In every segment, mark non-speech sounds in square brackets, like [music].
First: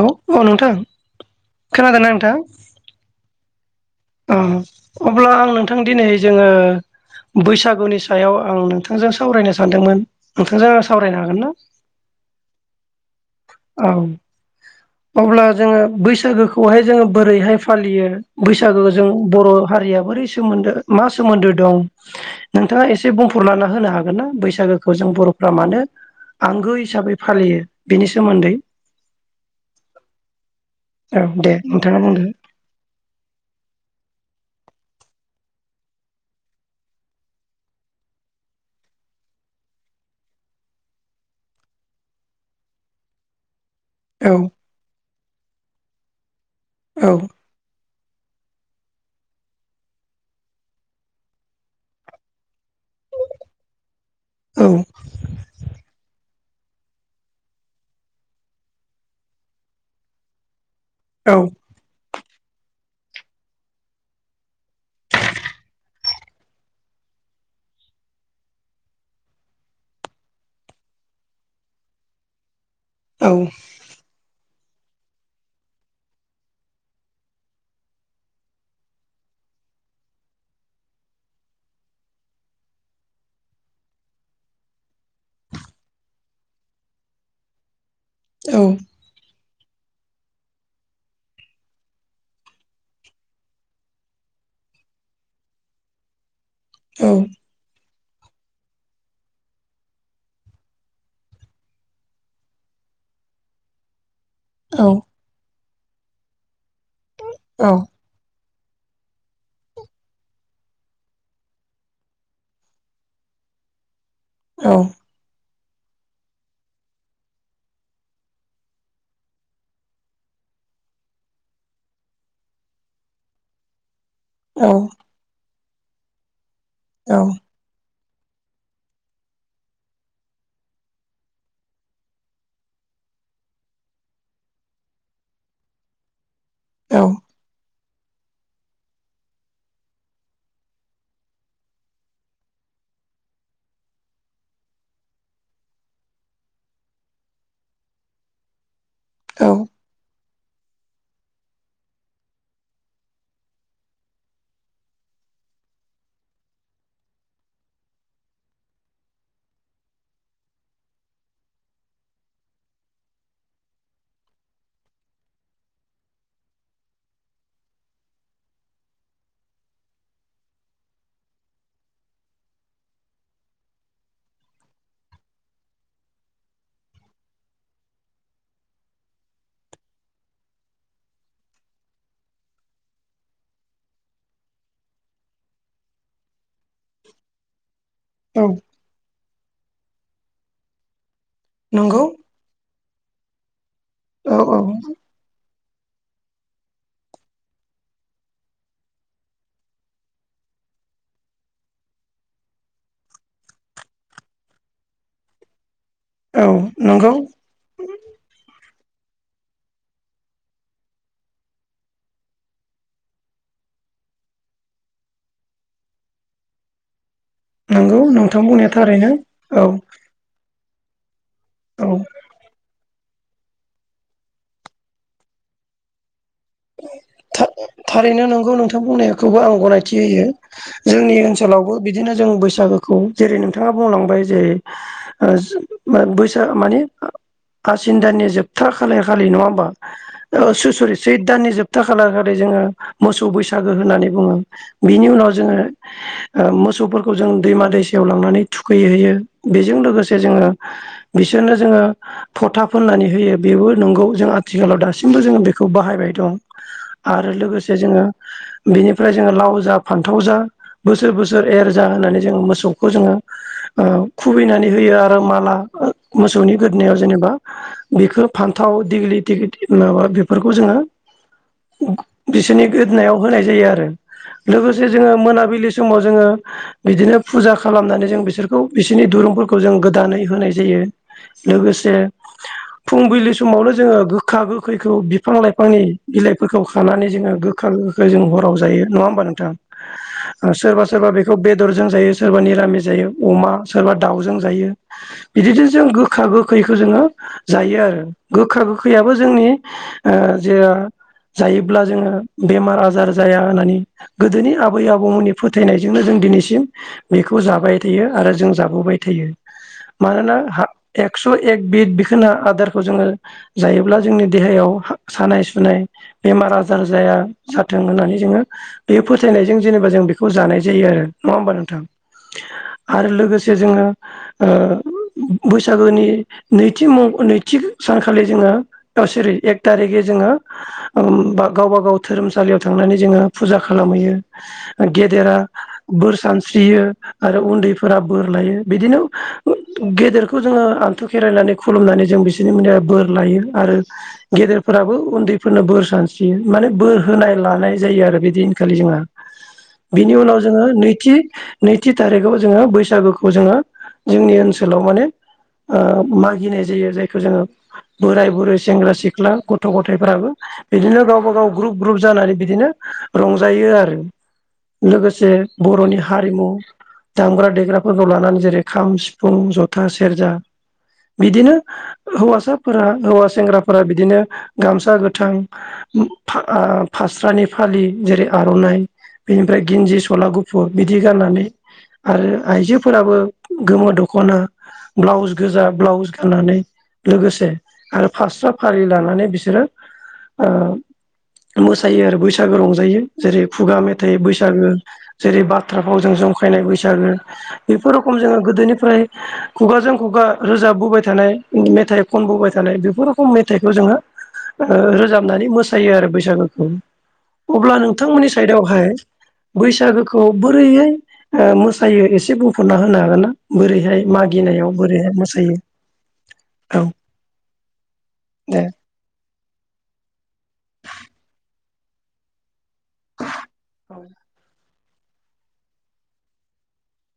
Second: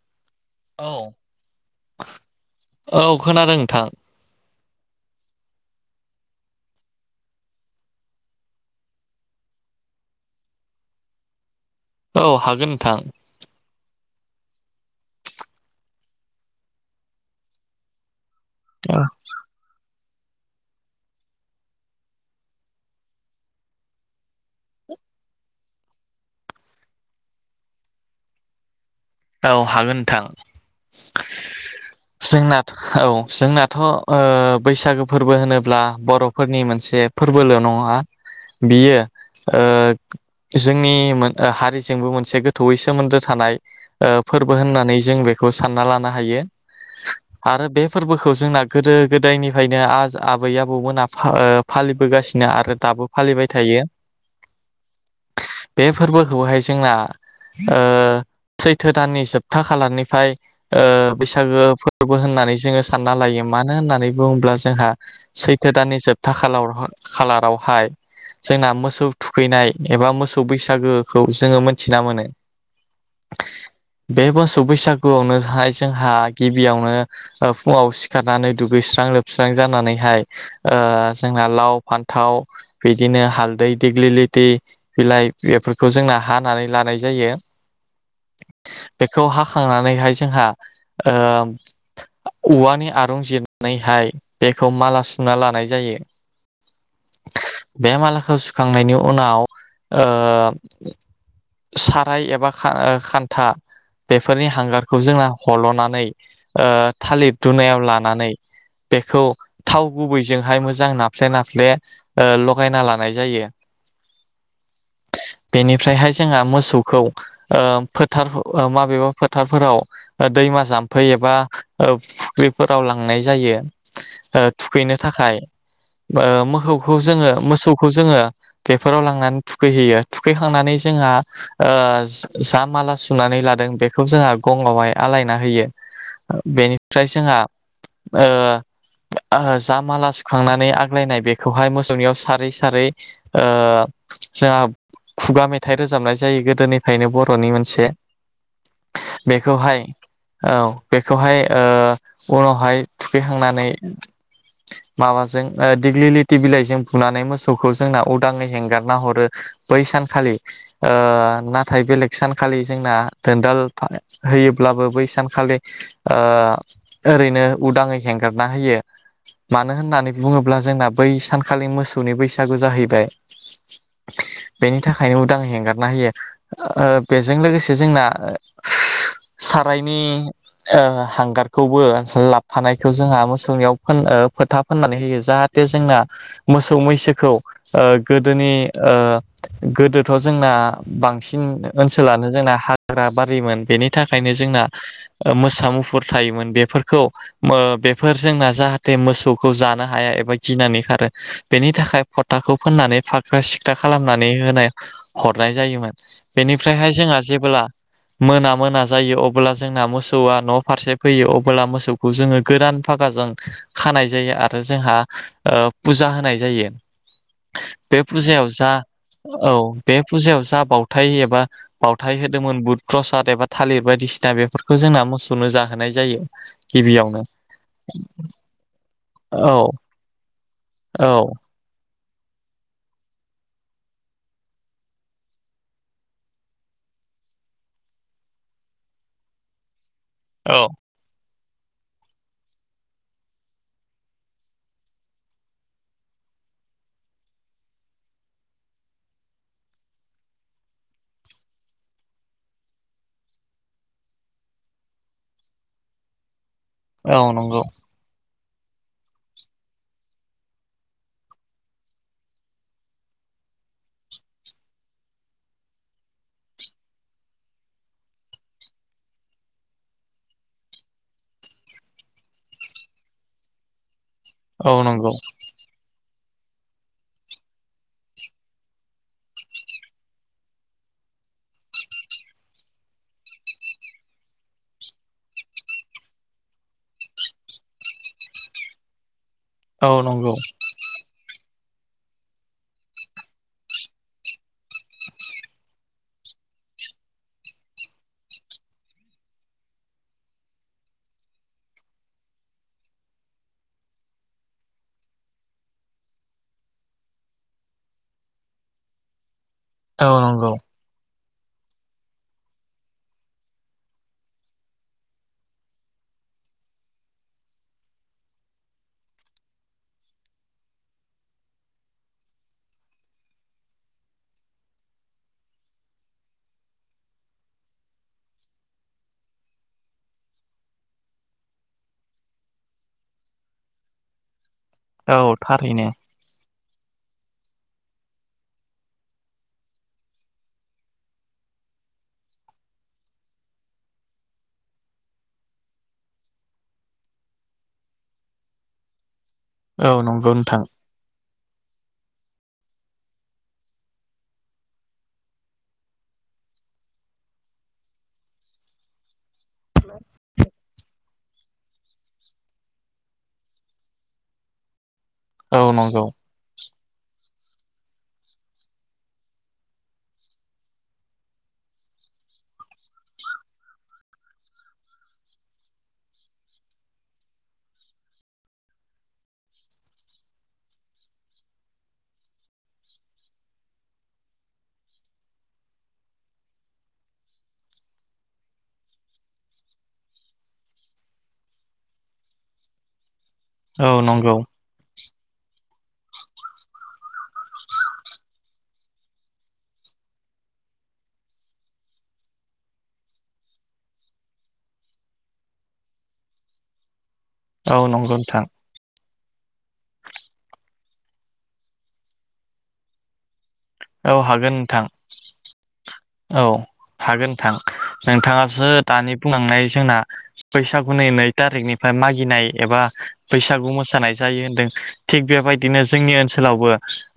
ल' अ नोंथां औ खोनादों ना नोंथां? थां। अह अब्ला आं नोंथां दिनै जोङो बैसागुनि सायाव आं नोंथांजों सावरायनो सानदोंमोन। नोंथांजों आं सावरायनो हागोन ना? औ हागोन नोंथां। औ अब्ला जोङो बैसागोखौहाय जोङो बोरैहाय फालियो बै सागो जों बर' हारिया बोरै सोमोन्दो मा सोमोन्दो दं नोंथाङा एसे बुंफोरलाना होनो हागोन ना बैसागोखौ जों बर'फ्रा मानो आंगो हिसाबै फालियो बिनि सोमोन्दै। औ हागोन नोंथां औ दे नोंथाङा बुंदो जोंना औ जोंना थ' ओ बैसागो फोरबो होनोब्ला बर'फोरनि मोनसे फोरबोल' नङा बियो ओ जोंनि मोन ओ हारिजोंबो मोनसे गोथौयै सोमोन्दो थानाय ओ औ फोरबो होननानै जों बे खौ सानना लानो हायो। औ आरो बे फोरबोख खौ जोंना गोदो गोदाय निफायनो आज आबै आबौमोना फा ओ फालिबोगासिनो आरो दाबो फालिबाय थायो। औ। बे फोरबोखौहाय जोंना ओ सैथो दाननि जोबथा खालारनिफाय ओ औ बैसागो फो रबो होननानै जोङो सानना लायो मानो होननानै बुङोब्ला जोंहा सैथो दाननि जोबथा खालार-खालारावहाय जोंना मोसौ थुखैनाय एबा मोसौ बैसागोखौ जोङो मोनथिना मोनो। औ बे बोस सौ बैसागुआवनोहाय जोंहा गिबियावनो ओ फुङाव सिखारनानै दुगैस्रां लोबस्रां जानानैहाय ओ जोंना लाव फान्थाव बिदिनो हालदै देग्लिलिथि बिलाइ बेफोरखौ जोंना हानानै लानाय जायो। बेखौ हा खांनानैहाय जोंहा ओ औवानि आरं जिरनानैहाय बेखौ माला सुना लानाय जायो। औ। बे मालाखो सुखांनायनि उनाव ओ साराय एबा खा ओ खान्था बेफोरनि औ हांगारखौ जोंना हल'ना नै ओ थालिर दुनायाव लानानै बेखौ थाव गुबैजोंहाय मोजां नाफ्ले नाफ्ले ओ लगायना लानाय जायो औ बेनिफ्रायहाय जोंहा मोसौखौ ओ फोथार माबेबा फोथारफोराव ओ दैमा जाम्फै एबा ओ फुख्रिफोराव लांनाय जायो ओ औ थुखैनो थाखाय ओ मोख औ [unintelligible] मोसौखौ जोङो बेफोराव लांनानै थुखैहैयो थुखैखांनानै जोंहा ओ जा माला सुनानै लादों बेखौ जोंहा गंआवहाय आलायना होयो औ बेनिफ्राय जोंहा ओ जा माला सुखांनानै आग्लायनाय बेखौहाय मोसौनियाव सारै सारै ओ जोंहा खुगा मेथाइ रोजाबनाय जायो गोदोनिफ्राय फ्रायनो बर'नि मोनसे औ बेखौहाय औ बेखौहाय ओ उनावहाय थुखैखांनानै माबाजों ओ दिग्लि लथि बिलाइजों बुनानै मोसौखौ जोंना उदाङै हेंगारना हरो बै सानखालि ओ ना नाथाय बेलेग सानखालि जोंना दोनदाल होयोब्लाबो बै सानखालि ओ ओरैनो उदाङै हेंगारना होयो मानो होननानै बुङोब्ला जोंना बै सानखालि मोसौनि बैसागु जाहैबाय बेनि थाखायनो उदाङै हेंगारना होयो ओ बेजों लोगोसे जोंना सारायनि ओ हांगारखौबो लाबोफानायखौ जोंहा मोसौनियाव फ ओ फोथा फोननानै होयो जाहाथे जोंना मोसौ मैसोखौ ओ औ गोदोनि ओ गोदोथ' जोंना बांसिन बांसिन नंगौ ओनसोलानो जोंना हा ग्रा बारिमोन बेनि थाखायनो औ औ जोंना ओ मोसा मुपु फोर थायोमोन बेफोरखौ ओ बेफोर जोंना जाहाथे मोसौखौ जानो हाया एबा गिनानै खारो बेनि थाखाय फथाखौ फोननानै फाख्रा सिख्ला खालामनानै होनाय हरनाय जायोमोन औ बेनिफ्रायहाय नंगौ जोंहा जेबोब्ला मोना मोना जायो अ अब्ला जोंना मोसौआ न' फारसे फैयो अब्ला मोसौखौ जोङो गोदान फागाजों खानाय जायो आरो जोंहा फुजा होनाय जायो नंगौ बे नोंथां फुजायाव बुंनाया जा थारैनो औ बे फुजायाव जा बाव [unintelligible] बा औ बावथाय होदोंमोन बुध फ्रसाद एबा थालिर बायदिसिना बेफोरखौ जोंना मोसौनो जाहोनाय जायो गिबियावनो थारैनो नोंगौ नोंथां बुंनायखौबो औ आं गनायथि होयो औ जोंनि ओनसोलावबो बिदिनो जों बैसागोखौ जेरै नोंथाङा बुंलांबाय जे ओ बैस माने आसिन दाननि जोबथार खालि खालि नङा होमबा औ [unintelligible] दाननि जोबथा खालार खाै जोङो मोसौ बैसागो होननानै बुङो बिनि उनाव जोङो ओ मोसौफोरखौ जों दैमा दैसायाव लांनानै थुखैहयो बेजों लोगोसे जोङो बिसोरनो जोङो फथा फोननानै होयो बेबो नंगौ जों आथिखालाव दासिमबो जोङो बेखौ बाहायबाय दं औ आरो नंगौ लोगोसे जोङो बिनिफ्राय जोङो लाव जा फान्थाव जा बोसोर बोसोर एर जा होननानै जोङो मोसौखौ जोङो ओ खुबैनानै होयो आरो माला मोसौनि गोदोनाव जेनेबा बिखो फान्थाव देग्लिथि माबा बेफोरखौ जोङो बिसोरनि गोदोनायाव होनाय जायो आरो। औ लोगोसे नंगौ जोङो मोनाबिलि समाव जोङो बिदिनो फुजा खालामनानै जों बिसोरखौ बिसोरनि दुरुंफोरखौ जों गोदानै होनाय जायो लोगोसे फुंबिलि समावनो जोङो गोखा गोखैखौ बिफां लाइफांनि बिलाइफोरखौ खानानै जोङो गोखा गोखैखो जों हराव जायो नङा होमबा नों थां औ नंगौ ओ सोरबा सोरबा बे खौ बेदरजों जायो सोरबा निरामिस जायो अमा सोरबा दाउजों जायो बिदिनो जों गोखा गोखैखौ जोङो जायो आरो गोखा गोखैयाबो जोंनि ओ जेआ जायोब्ला जोङो बेमार आजार जाया होननानै गोदोनि आबै आबौमोननि फोथायनायजोंनो जों दिनैसिम बेखौ जाबाय थायो आरो जों जाबोबाय थायो। औ मानोना नंगौ हा एक स' एक बिद बिखोना आदारखौ जोङो जायोब्ला जोंनि देहायाव हा सानाय सुनाय बेमार आजार जाया जाथों होननानै जोङो बे फोथायनायजों जेनेबा जों बेखौ जानाय जायो आरो नङा होमबा नोंथां आरो लोगोसे जोङो ओ बैसागोनि नैथि म नैथि सानखालि जोङो सेरै एक थारिखै जोङो ओम बा गावबा गाव धोरोमसालियाव थांनानै जोङो फुजा खालामहैयो औ गेदेरा थारैनो बोरसान स्रियो आरो उन्दैफोरा बोर लायो बिदिनो ओ गेदेरखौ जोङो आनथु खेरायनानै खुलुमनानै जों बिसोरनिफ्राय बोर लायो आरो गेदेरफोराबो उन्दैफोरनो बोर सानस्रियो माने बोर होनाय लानाय जायो आरो बैदिनखालि जोंहा। औ बिनि नंगौ उनाव नोंथां जोङो नैथि नैथि थारिखाव जोङो बैसागुखौ जोङो जोंनि ओनसोलाव माने ओ मागिनाय जायो जायखौ जोङो बोराय बुरै सेंग्रा सिख्ला गथ थ' गथायफोराबो गावबा गाव ग्रुप ग्रुप जानानै बिदिनो रंजायो आरो। लोगोसे औ बर'नि नंगौ हारिमु दामग्रा देग्राफोरखौ लानानै जेरै खाम सिफुं जथा सेरजा बिदिनो हौवासाफोरा हौवा सेंग्राफोरा बिदिनो गामसा गोथां उम आ फास्रानि फालि जेरै आर'नाइ बिनिफ्राय गिनजि सला गुफुर बिदि गाननानै आरो आइजोफोराबो गोमो दख'ना ब्लाउस गोजा ब्लाउस गाननानै लोगोसे आरो फास्रा फालि लानानै बिसोरो ओ मोसायो आरो बैसागो रंजायो। जेरै खुगा औ मेथाइ नंगौ बैसागो जेरै बाथ्रा फाव जों जंखायनाय बैसागो बेफोर रखम जोङो गोदोनिफ्राय खुगाजों खुगा रोजाबबोबाय थानाय मेथाइ खनबोबाय थानाय बेफोर रखम मेथाइखौ जोङो ओ रोजाब फोनानै मोसायो आरो बैसागोखौ। अब्ला औ नंगौ नोंथांमोननि नोंथां साइदआवहाय बैसागोखौ बोरैयै ओ मोसायो एसे बुंफोरना होनो हागोन ना? बोरैहाय औ हागोन मागिनायाव नोंथां बोरैहाय मोसायो? औ हागोन नोंथां दे नोंथाङासो दानि बुंलांनाय जों ना बैसागुनि नै थारिखनिफ्राय मागिनाय एबा बैसागु औ मोसानाय जायो होनदों थिग बेबायदिनो जोंनि ओनसोलावबो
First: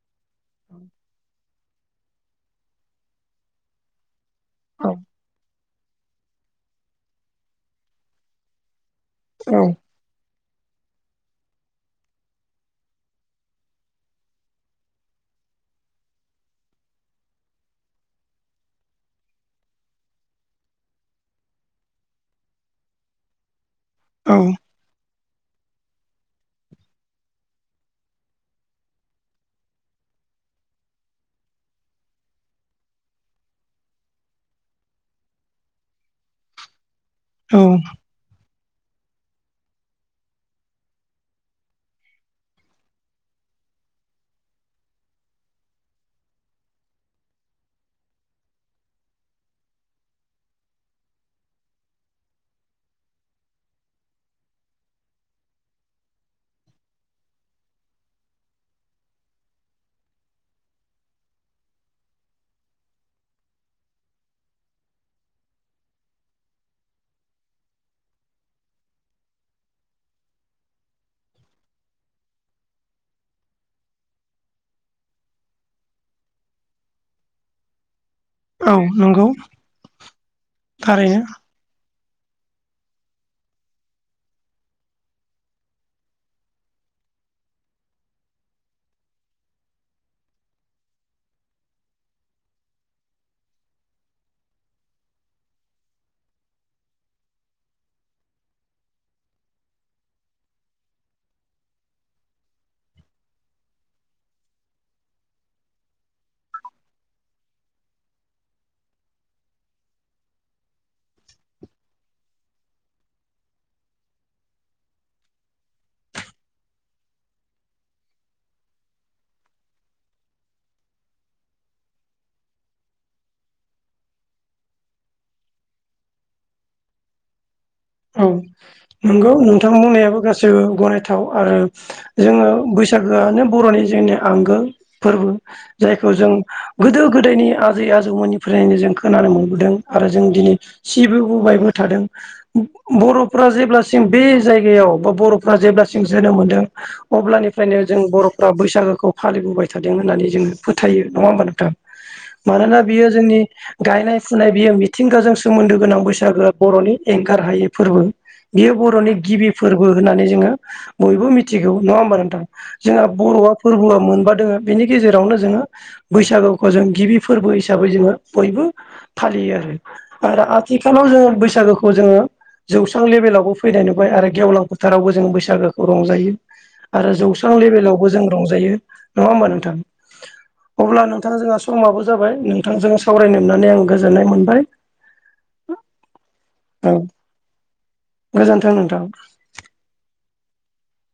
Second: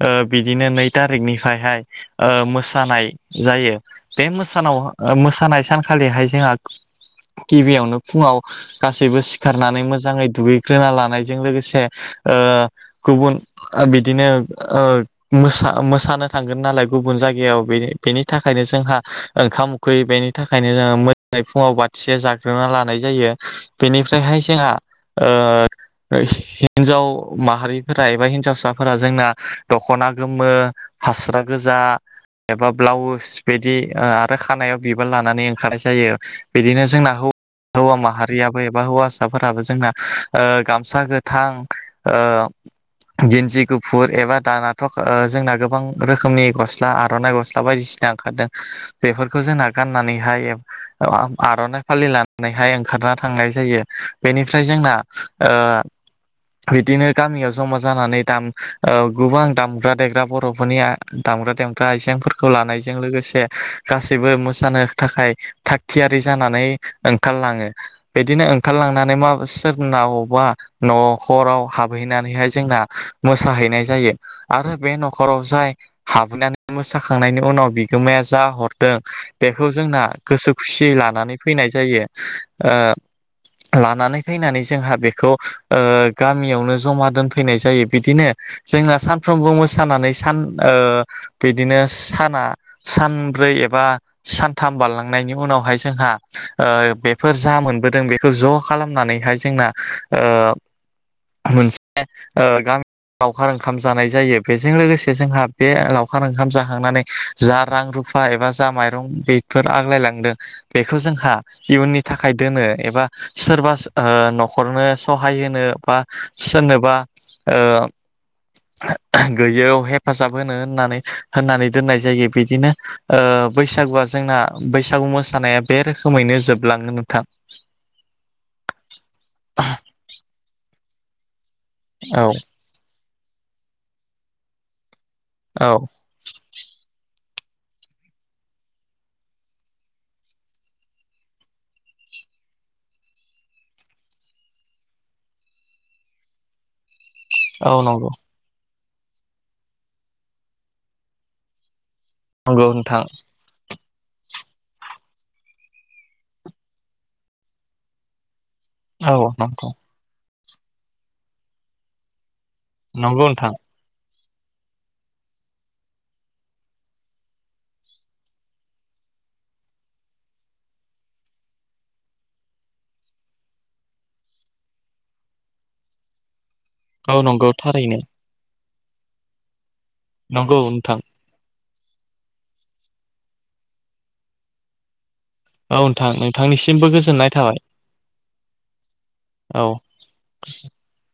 ओ बिदिनो नै थारिकनिफ्रायहाय ओ मोसानाय जायो। बे मोसानाव ओ मोसानाय सान खालिहाय जोंहा गिबियावनो फुङाव गासैबो औ सिखारनानै मोजाङै दुगै ग्रोना लानायजों लोगोसे ओ गुबुन ओ बिदिनो ओ मोसा मोसानो थांगोन नालाय गुबुन जायगायाव बेनि था खायनो जोंहा ओंखाम उखैयो बेनि थाखायनो जोङो मोजाङै फुङाव बाथिसे जाग्रोना लानाय जायो औ बेनिफ्रायहाय जोंहा ओ हिनजाव माहारिफोरा एबा हिनजावसाफोरा जोंना दख'ना गोमो फास्रा गोजा एबा ब्लाउस बिदि आरो खानायाव बिबार लानानै ओंखारनाय जायो बिदिनो जोंना औ हौवा माहारियाबो बा हौवासाफोराबो जोंना ओ गामसा गोथां ओ गेनजि गुफुर एबा दानाथ' ओ जोंना गोबां रोखोमनि गस्ला आर'नाइ गस्ला बायदि ओंखारदों बेफोरखौ जोंना गाननानैहाय आर'नाइ फालि लानानैहाय ओंखारना थांनाय जायो बेनिफ्राय जोंना ओ बिदिनो गामियाव जमा जानानै दाम ओ गोबां दामग्रा देग्रा बर'फोरनि दामग्रा देग्रा आइजेंफोरखौ लानाय जों लोगोसे गासैबो मोसानो थाखाय थाग थिगियारि जानानै ओंखारलाङो बिदिनो ओंखारलांनानै मा सोरनावबा न'खराव हाबहैनानैहाय जोंना मोसाहैनाय जायो आरो बे न'खराव जाय हाबहैनानै मोसाखांनायनि उनाव बिगोमाया जा औ हरदों नंगौ बेखौ जोंना गोसो खुसियै लानानै थारैनो फैनाय जायो ओ लानानै फैनानै जोंहा बेखौ ओ गामियावनो जमा दोनफैनाय जायो बिदिनो जोंना सानफ्रोमबो मोसानानै सान ओ बिदिनो साना सानब्रै एबा सानथाम बारलांनायनि उनावहाय जोंहा ओ बेफोर जा मोनबोदों बेखौ ज' खालामनानैहाय जोंना ओ मोनसे ओ गामि लावखार ओंखाम जानाय जायो बेजों लोगोसे जोंहा बे लावखार ओंखाम जाखांनानै जा रां रुफा एबा जा माइरं बेफोर आग्लायलांदों बेखौ जोंहा इयुननि थाखाय दोनो एबा सोरबा ओ न'खरनो सहाय होनो बा सोरनोबा ओ गैयियाव हेफाजाब होनो होननानै होननानै दोननाय जायो बिदिनो ओ बैसागुआ जोंना बैसागु मोसानाया बे रोखोमैनो जोबलाङो नोंथां औ नंगौ नोंथां बुंनायाबो गासैबो गनायथाव आरो औ जोङो बैस बैसागोआनो बर'नि जोंनि आंगो फोरबो औ जायखौ जों गोदो गोदोनि आजै आजौमोननिफ्रायनो जों खोनानो मोनबोदों आरो जों दिनै सिबोबोबायबो थादों बर'फ्रा जेब्लासिम बे जायगायाव बा बर'फ्रा जेब्लासिम जोनोम मोनदों औ अब्लानिफ्रायनो जों नंगौ बर'फ्रा बैसागो खौ फालिबोबाय थादों होननानै जोङो फोथायो नङा होमबा नोंथां नंगौ मानोना नोंथां बियो जोंनि गायनाय फुनाय बियो मिथिंगाजों सोमोन्दो गोनां बैसागोआ बर'नि एंगार हायि फोरबो बियो बर'नि औ गिबि नंगौ फोरबो होननानै जोङो बयबो मिथिगौ नङा होम्बा नोंथां जोंहा नंगौ नोंथां बर'आ फोरबोआ मोनबा दोङो बेनि गेजेरावनो जोङो बैसागुखौ जों गिबि फोरबो हिसाबै जोङो बयबो फालियो आरो आरो आथिखालाव जोङो बैसागोखौ जोङो जौस्रां लेभेलावबो फैनाय नुबाय आरो गेवलां फोथारावबो जोङो बैसागोखौ रंजायो आरो औ नंगौ जौस्रां थारैनो लेभेलावबो जों रंजायो नङा ओमबा नोंथां नंगौ नोंथां अब्ला नोंथाङा जोंहा समाबो जाबाय नोंथांजों सावरायनोमोननानै आं गोजोननाय मोनबाय औ नोंथां नोंथांनिसिमबो औ गोजोननाय थाबाय गोजोन्थों नोंथां। औ [unintelligible]